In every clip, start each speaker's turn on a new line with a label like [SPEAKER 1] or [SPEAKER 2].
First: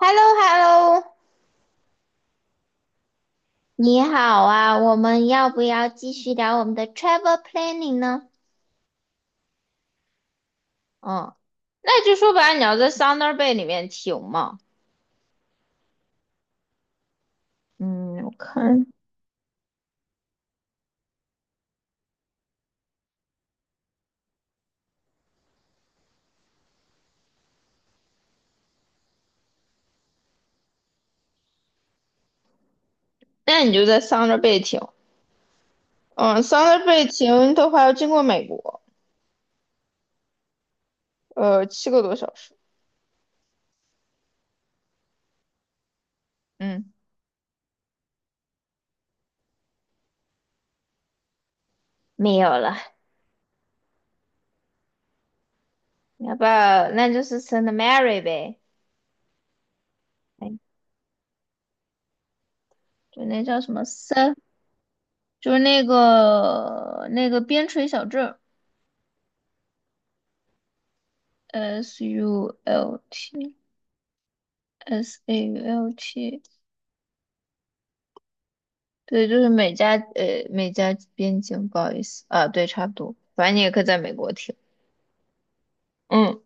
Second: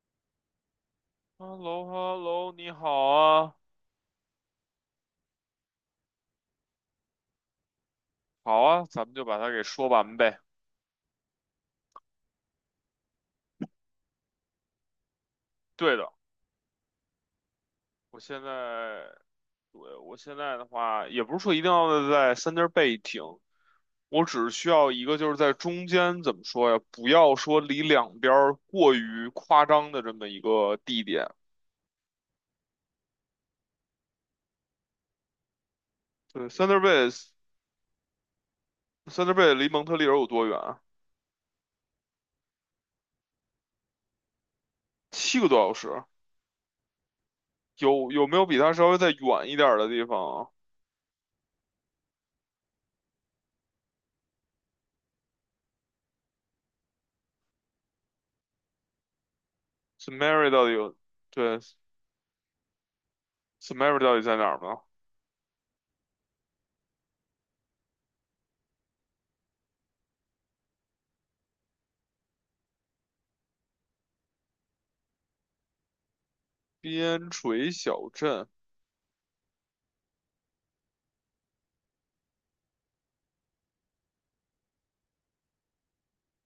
[SPEAKER 1] h e l l o HELLO
[SPEAKER 2] h e l l o h e l l o 你好啊，
[SPEAKER 1] 你好啊，我们要不要继续聊我们的 travel planning 呢？
[SPEAKER 2] 好啊，咱们就把它给说完呗。
[SPEAKER 1] 嗯，那就说白了，你要在 Thunder Bay 里面停嘛。
[SPEAKER 2] 对的，我
[SPEAKER 1] 嗯，我
[SPEAKER 2] 现
[SPEAKER 1] 看，
[SPEAKER 2] 在，对，我现在的话，也不是说一定要在 Center Bay 停，我只需要一个就是在中间，怎么说呀？不要说离两边儿过于夸张的这么一个地点。
[SPEAKER 1] 那你就在 Thunder Bay 停。嗯
[SPEAKER 2] 对，Thunder
[SPEAKER 1] ，Thunder Bay
[SPEAKER 2] Bay，Thunder
[SPEAKER 1] 停的话要经过美国。
[SPEAKER 2] Bay 离蒙特利尔有多远啊？
[SPEAKER 1] 呃，七个多小时。
[SPEAKER 2] 七个多小时。
[SPEAKER 1] 嗯，
[SPEAKER 2] 有没有比它稍微再远一点儿的地方啊
[SPEAKER 1] 没有了，要不要那就是 Saint Mary 呗。
[SPEAKER 2] ？Samara
[SPEAKER 1] 哎，
[SPEAKER 2] 到底有？对
[SPEAKER 1] 就那叫什么
[SPEAKER 2] ，Samara
[SPEAKER 1] s
[SPEAKER 2] 到底
[SPEAKER 1] a n
[SPEAKER 2] 在
[SPEAKER 1] t
[SPEAKER 2] 哪儿呢？
[SPEAKER 1] 就是那个边陲小镇，SULT。SAULT，
[SPEAKER 2] 边陲小镇
[SPEAKER 1] 对，就是美加美加边境，不好意思啊，对，差不多，反正你也可以在美国听。嗯，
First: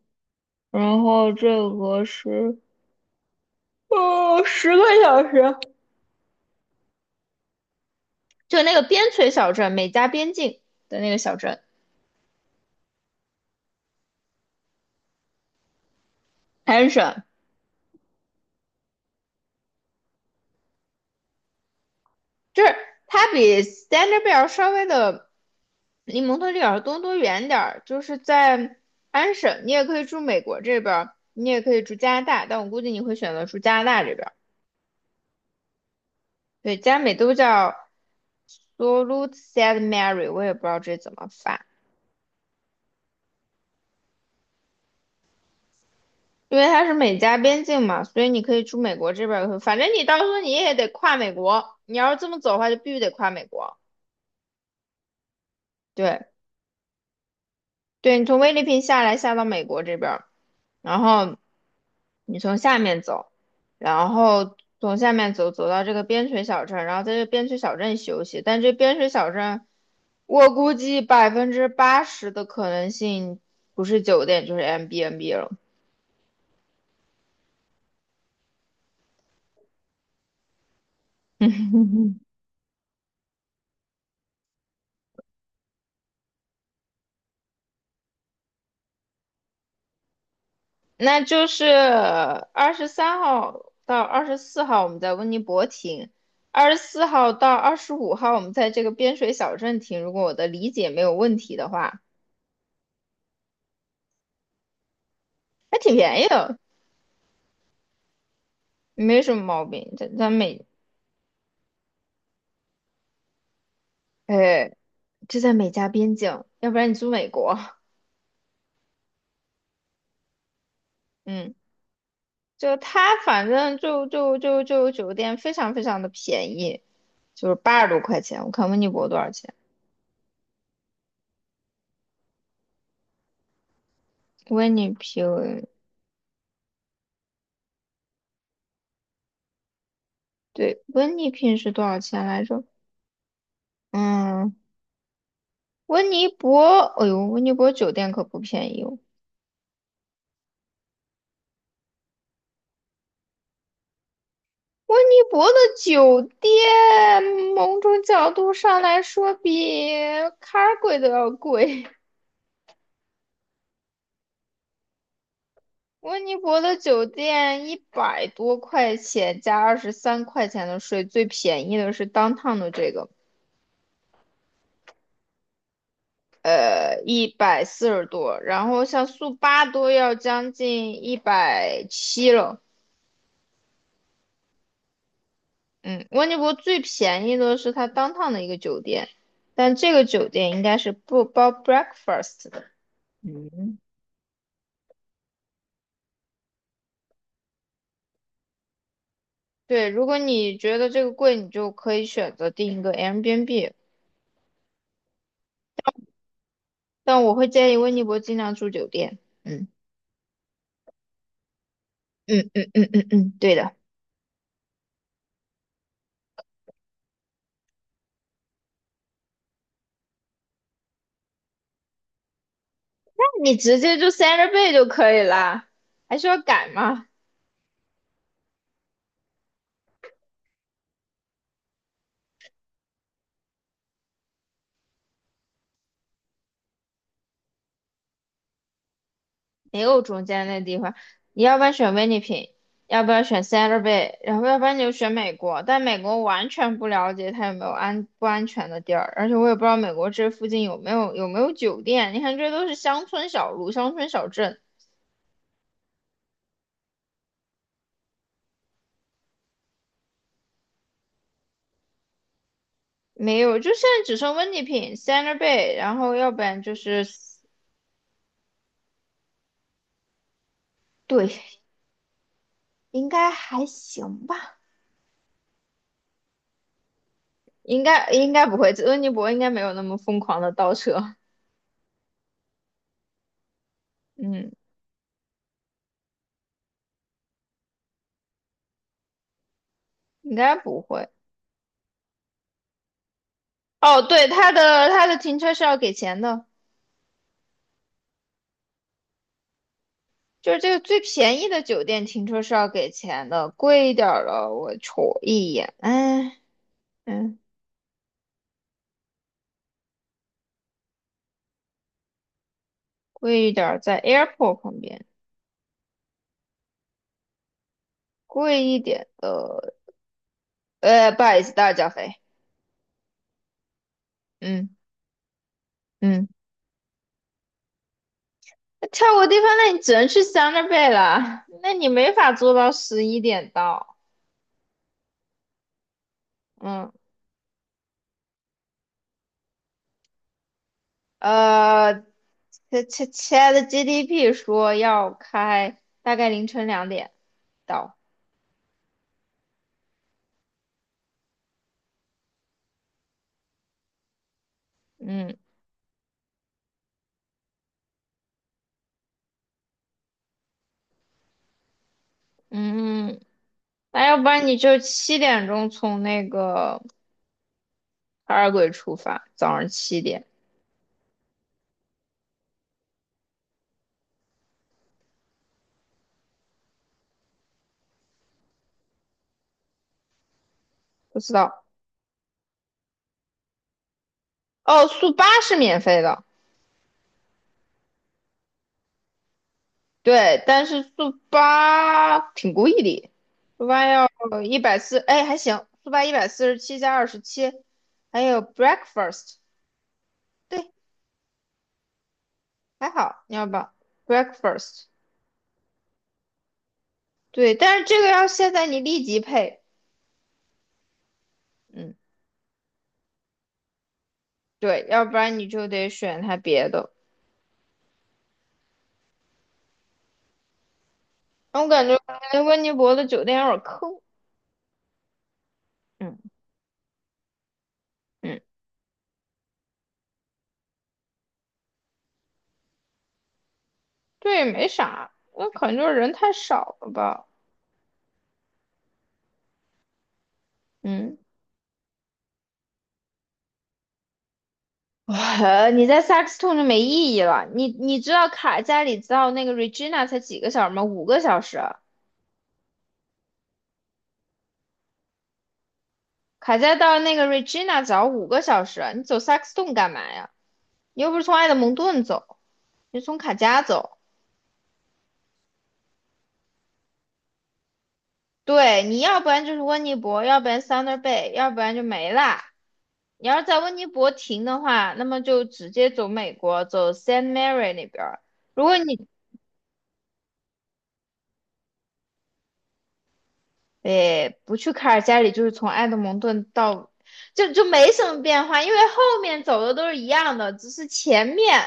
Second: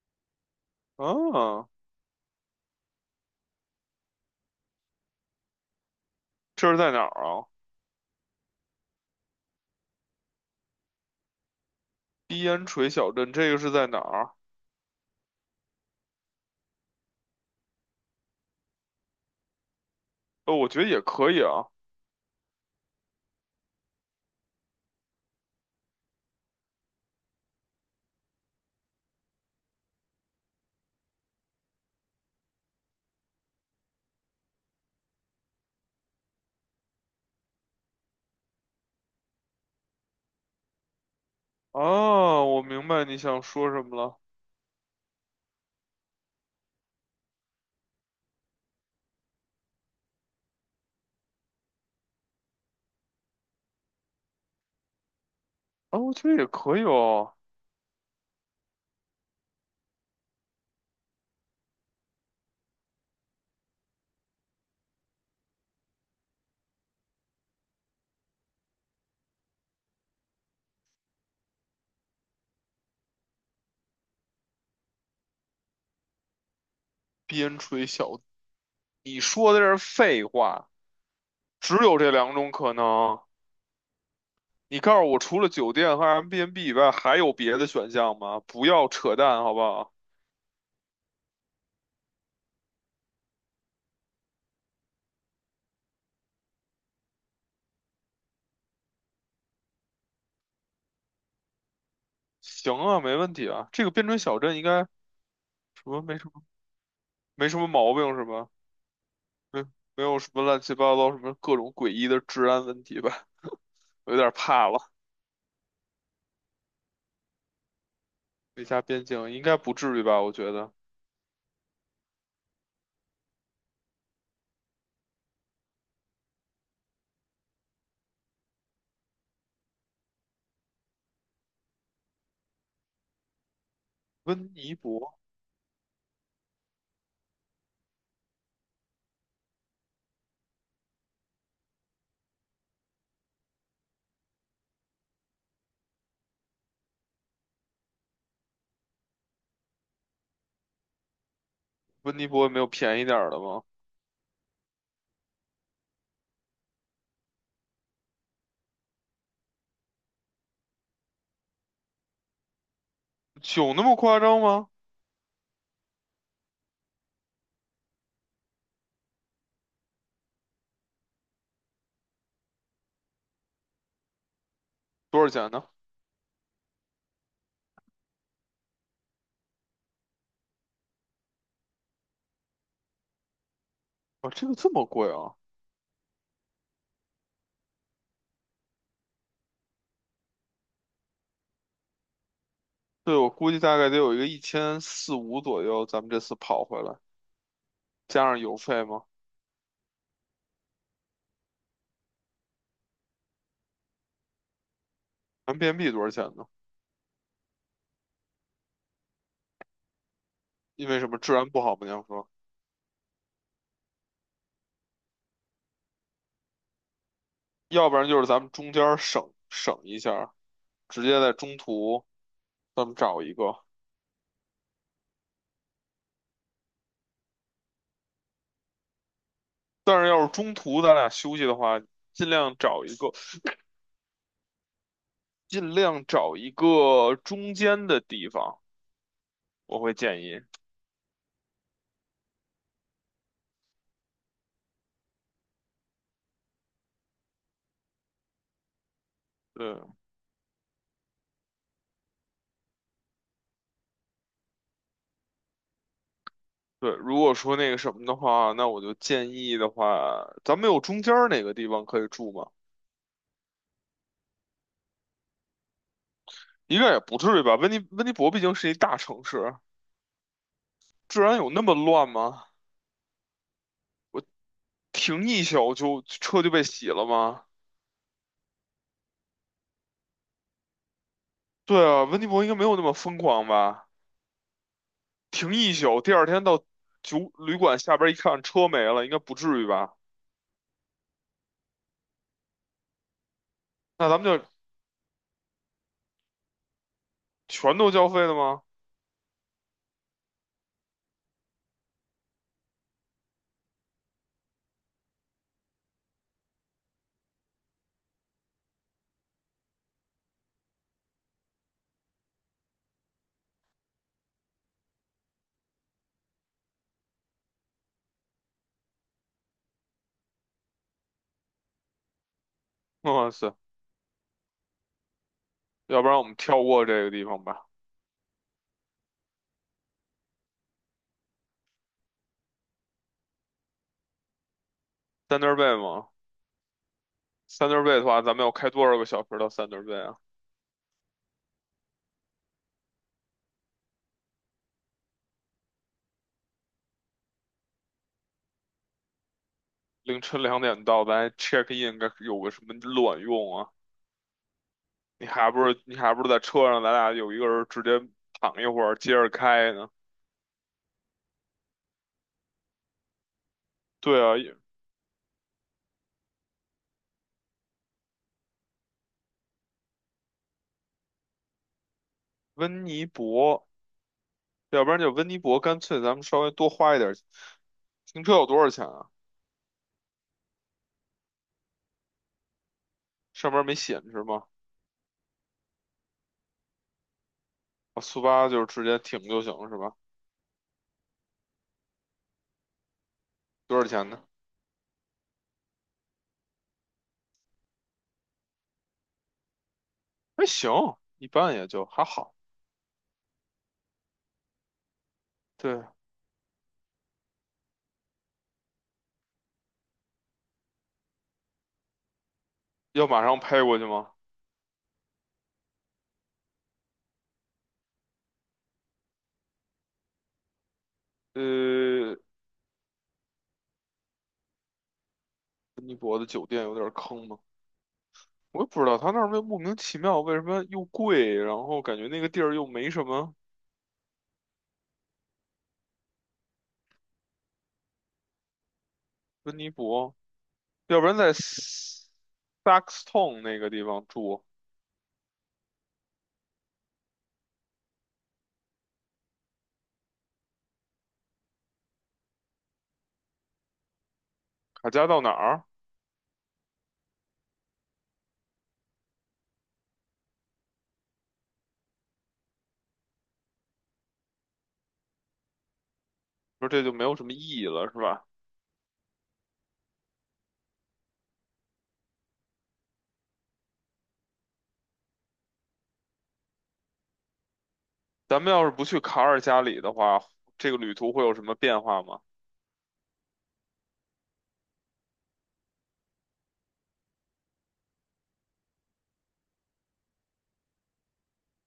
[SPEAKER 1] 然后这
[SPEAKER 2] 啊，
[SPEAKER 1] 个是10个小时，
[SPEAKER 2] 这是在哪儿啊？
[SPEAKER 1] 就那个边陲小镇，美加边境的那个小镇，
[SPEAKER 2] 边陲小镇，这个是在哪儿？
[SPEAKER 1] 安省，
[SPEAKER 2] 哦，我觉得也可以啊。
[SPEAKER 1] 就是它比 Standard Bell 稍微的离蒙特利尔和多伦多远点儿，就是在安省。你也可以住美国这边儿，你也可以住加拿大，但我估计你会选择住加拿大这边。对，加美都叫 Sault SAID Mary，我也不知道这怎么发。
[SPEAKER 2] 啊，我明白你想说什么了。
[SPEAKER 1] 因为它是美加边境嘛，所以你可以出美国这边儿也会，反正你到时候你也得跨美国，你要是这么走的话，就必须得跨美国。
[SPEAKER 2] 啊，我
[SPEAKER 1] 对，
[SPEAKER 2] 觉得也可以哦。
[SPEAKER 1] 对，你从菲律宾下来下到美国这边儿，然后你从下面走，然后从下面走走到这个边陲小镇，然后在这边陲小镇休息，但这边陲小镇，我估计80%的可能性不是酒店就是 MBNB 了。
[SPEAKER 2] 边陲小，你说的这是废话，只有这 两种可能。你告诉我，除了酒店和 MBNB 以外，还有别的选项吗？不要扯淡，好不好？
[SPEAKER 1] 那就是23号到二十四号，我们在温尼伯停；二十四号到25号，我们在这个边水小镇停。如果我的理解没有问题的话，
[SPEAKER 2] 行啊，没问题啊。这个边陲小镇应该什
[SPEAKER 1] 还挺
[SPEAKER 2] 么没
[SPEAKER 1] 便
[SPEAKER 2] 什
[SPEAKER 1] 宜
[SPEAKER 2] 么
[SPEAKER 1] 的，
[SPEAKER 2] 没什么毛病是吧？
[SPEAKER 1] 没什么
[SPEAKER 2] 没
[SPEAKER 1] 毛病。
[SPEAKER 2] 没
[SPEAKER 1] 这
[SPEAKER 2] 有
[SPEAKER 1] 在
[SPEAKER 2] 什么乱
[SPEAKER 1] 美，
[SPEAKER 2] 七八糟，什么各种诡异的治安问题吧，有点怕
[SPEAKER 1] 哎，
[SPEAKER 2] 了。
[SPEAKER 1] 就在美加边境，要不然你住美国。
[SPEAKER 2] 美加边境应该不至于吧？我觉得
[SPEAKER 1] 嗯，就他反正就酒店非常非常的便宜，就是80多块钱。我看温尼伯多少钱？
[SPEAKER 2] 温
[SPEAKER 1] 温
[SPEAKER 2] 尼
[SPEAKER 1] 尼
[SPEAKER 2] 伯，
[SPEAKER 1] 平，对，温尼平是多少钱来着？嗯，温尼伯，哎呦，温尼伯酒店可不便宜哦。
[SPEAKER 2] 温尼伯也没有便宜点儿的吗？
[SPEAKER 1] 温尼伯的酒店，某种角度上来说比卡尔贵都要贵。
[SPEAKER 2] 酒那么夸张吗？
[SPEAKER 1] 温尼伯的酒店100多块钱加23块钱的税，最便宜的是 downtown 的这个。
[SPEAKER 2] 多少钱呢？
[SPEAKER 1] 呃，140多。然后像速八都要将近170了。
[SPEAKER 2] 啊，这个这么贵啊？
[SPEAKER 1] 嗯，温尼伯最便宜的是它当趟的一个酒店，但这个酒店应该是不包 breakfast 的。
[SPEAKER 2] 对，我估计大
[SPEAKER 1] 嗯，
[SPEAKER 2] 概得有一个1400到1500左右，咱们这次跑回来加上邮费吗？
[SPEAKER 1] 对，如果你觉得这个贵，你就可以选择订一个 Airbnb，
[SPEAKER 2] 咱们 b n b 多少钱呢？
[SPEAKER 1] 但我会建议温尼伯尽量住酒店。嗯
[SPEAKER 2] 因为什么治安不好吗？你要说，
[SPEAKER 1] 嗯，对的，
[SPEAKER 2] 要不然就是咱们中间儿省省一下儿直接在中途咱们找一
[SPEAKER 1] 你
[SPEAKER 2] 个。
[SPEAKER 1] 直接就 Santa Bay 就可以啦，还需要改吗？
[SPEAKER 2] 但是要是中途咱俩休息的话，尽量找一个，尽量找一个中间的地方，我
[SPEAKER 1] 没
[SPEAKER 2] 会
[SPEAKER 1] 有
[SPEAKER 2] 建
[SPEAKER 1] 中
[SPEAKER 2] 议。
[SPEAKER 1] 间那地方，你要不然选温尼平，要不然选 Santa Bay，然后要不然你就选美国。但美国完全不了解它有没有安不安全的地儿，而且我也不知道
[SPEAKER 2] 对
[SPEAKER 1] 美国这附近有没有酒店。你看，这都是乡村小路、乡村小镇。
[SPEAKER 2] 对，如果说那个什么的话，那我就建议的话，咱们有中间儿哪个地方可以住吗？
[SPEAKER 1] 没有。就现在只剩温尼平、Santa Bay，然后要不然就
[SPEAKER 2] 应该也
[SPEAKER 1] 是
[SPEAKER 2] 不至于吧。温尼伯毕竟是一大城市，治
[SPEAKER 1] 对。
[SPEAKER 2] 安有那么乱吗？
[SPEAKER 1] 应该还行吧，
[SPEAKER 2] 停一宿就车就被洗了吗？
[SPEAKER 1] 应该不会，温尼伯应该没有那么疯狂的倒车。
[SPEAKER 2] 对啊，温尼伯应该没有那么疯狂吧？
[SPEAKER 1] 嗯，
[SPEAKER 2] 停一宿，第二天到酒旅馆下边一看车没了，应该不至于吧？
[SPEAKER 1] 应该不会。哦，
[SPEAKER 2] 那咱
[SPEAKER 1] 对，
[SPEAKER 2] 们就
[SPEAKER 1] 它的停车是要给钱的，
[SPEAKER 2] 全都交费的吗？
[SPEAKER 1] 就是这个最便宜的酒店停车是要给钱的。贵一点儿的我瞅一眼，哎，嗯，贵一点儿在 airport 旁边，贵一点的。呃，不好意思，大脚肥。
[SPEAKER 2] 哇塞，
[SPEAKER 1] 嗯
[SPEAKER 2] 要不然我
[SPEAKER 1] 嗯，
[SPEAKER 2] 们跳过这个地方吧。
[SPEAKER 1] 那跳过地方，那你只能去 Thunder Bay 了，那你没法做到11点到。
[SPEAKER 2] t h u n 吗
[SPEAKER 1] 嗯，
[SPEAKER 2] Thun 的话，咱们要开多少个小时到 t h u n 啊？
[SPEAKER 1] 呃，亲切切的 GDP 说要开大概凌晨2点到。
[SPEAKER 2] 凌晨2点到，咱 check in 该有个什么卵用啊？你
[SPEAKER 1] 嗯。
[SPEAKER 2] 还不如你还不如在车上，咱俩有一个人直接躺一会儿，接着开呢？
[SPEAKER 1] 嗯，那要
[SPEAKER 2] 对
[SPEAKER 1] 不
[SPEAKER 2] 啊，
[SPEAKER 1] 然
[SPEAKER 2] 也
[SPEAKER 1] 你就七点钟从那个海尔鬼出发，早上7点。
[SPEAKER 2] 温尼伯，要不然就温尼伯，干脆咱们稍微多花一点儿。停车有多少钱啊？
[SPEAKER 1] 不知道。
[SPEAKER 2] 上面没显示吗？
[SPEAKER 1] 哦，速八是免费的。
[SPEAKER 2] 啊，速八就是直接停就行了是吧？
[SPEAKER 1] 对，但是速八挺贵的，速
[SPEAKER 2] 多少
[SPEAKER 1] 八要
[SPEAKER 2] 钱呢？
[SPEAKER 1] 一百四。哎，还行，速八147加27，还有 breakfast。
[SPEAKER 2] 还行，
[SPEAKER 1] 对，
[SPEAKER 2] 一般也就还好。
[SPEAKER 1] 还好。你要不要 breakfast？
[SPEAKER 2] 对，
[SPEAKER 1] 对，但是这个要现在你立即配。嗯，
[SPEAKER 2] 要马上拍过去吗？
[SPEAKER 1] 对，要不然你就得选它别的。我感觉
[SPEAKER 2] 呃，
[SPEAKER 1] 温尼伯的酒店有点坑。
[SPEAKER 2] 温尼
[SPEAKER 1] 嗯。
[SPEAKER 2] 伯的酒店有点坑吗？
[SPEAKER 1] 嗯，
[SPEAKER 2] 我也不知道他那儿为莫名其妙为什么又贵，然后感觉那个地儿又没什么
[SPEAKER 1] 对，没啥，那可能就是人太少了吧。
[SPEAKER 2] 温尼伯，要不然
[SPEAKER 1] 嗯，
[SPEAKER 2] 在 Saxton 那个地方住，
[SPEAKER 1] 哇，你在萨克斯T 就没意义了。你知道卡加里到那个 Regina 才几个小时吗？5个小时。
[SPEAKER 2] 卡加到哪儿？
[SPEAKER 1] 卡加到那个 Regina 只要五个小时，你走萨克斯 t 干嘛呀？你又不是从埃德蒙顿走，你是从卡加走。
[SPEAKER 2] 说这就没有什么意义了，是吧？
[SPEAKER 1] 对，你要不然就是温尼伯，要不然 Thunder Bay，要不然就没啦。你要是在温尼伯停的话，那么就直接走美国，走 Saint Mary 那边儿。
[SPEAKER 2] 咱们
[SPEAKER 1] 如
[SPEAKER 2] 要是
[SPEAKER 1] 果
[SPEAKER 2] 不去
[SPEAKER 1] 你，
[SPEAKER 2] 卡尔加里的话，这个旅途会有什么变化吗？
[SPEAKER 1] 诶，不去卡尔加里，就是从埃德蒙顿到，就没什么变化，因为后面走的都是一样的，只是前面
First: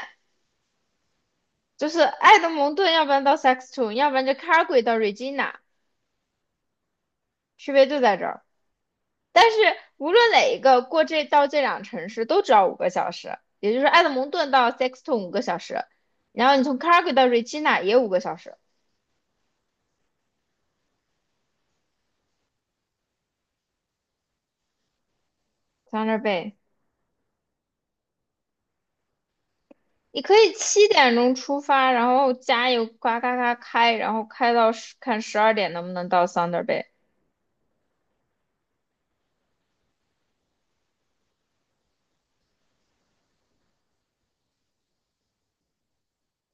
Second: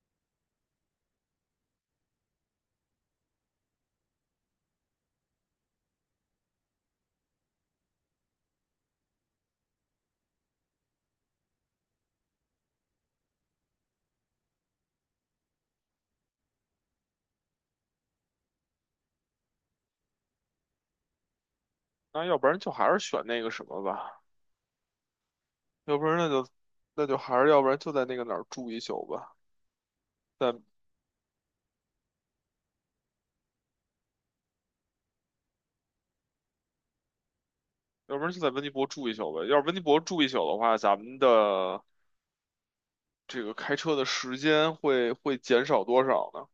[SPEAKER 1] 就是埃德蒙顿，要不然到 Saxton，要不然就 c a l g a y 到 Regina，区别就在这儿。但是无论哪一个过这到这两城市都只要五个小时，也就是埃德蒙顿到 Saxton 五个小时，然后你从 c a l g a y 到 Regina 也五个小时，
[SPEAKER 2] 那要不然就还是选那个什么吧，要
[SPEAKER 1] 在
[SPEAKER 2] 不
[SPEAKER 1] 那
[SPEAKER 2] 然
[SPEAKER 1] 儿
[SPEAKER 2] 那就
[SPEAKER 1] 背。
[SPEAKER 2] 那就还是要不然就在那个哪儿住一宿吧，
[SPEAKER 1] 你可以
[SPEAKER 2] 在
[SPEAKER 1] 七点钟出发，然后加油，呱嘎嘎开，然后开到十，看12点能不能到 Thunder Bay。
[SPEAKER 2] 要不然就在温尼伯住一宿呗。要是温尼伯住一宿的话，咱们的这个开车的时间会减少多少呢？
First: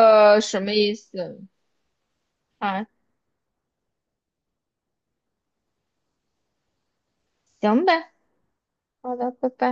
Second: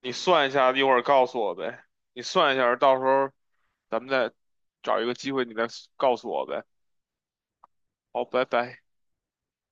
[SPEAKER 2] 你算一
[SPEAKER 1] 什么
[SPEAKER 2] 下，一会
[SPEAKER 1] 意
[SPEAKER 2] 儿告
[SPEAKER 1] 思？
[SPEAKER 2] 诉我呗。你算一下，
[SPEAKER 1] 啊，
[SPEAKER 2] 到时候咱们再找一个机会，你再告诉我呗。
[SPEAKER 1] 行呗，
[SPEAKER 2] 好，拜拜。
[SPEAKER 1] 好的，拜拜。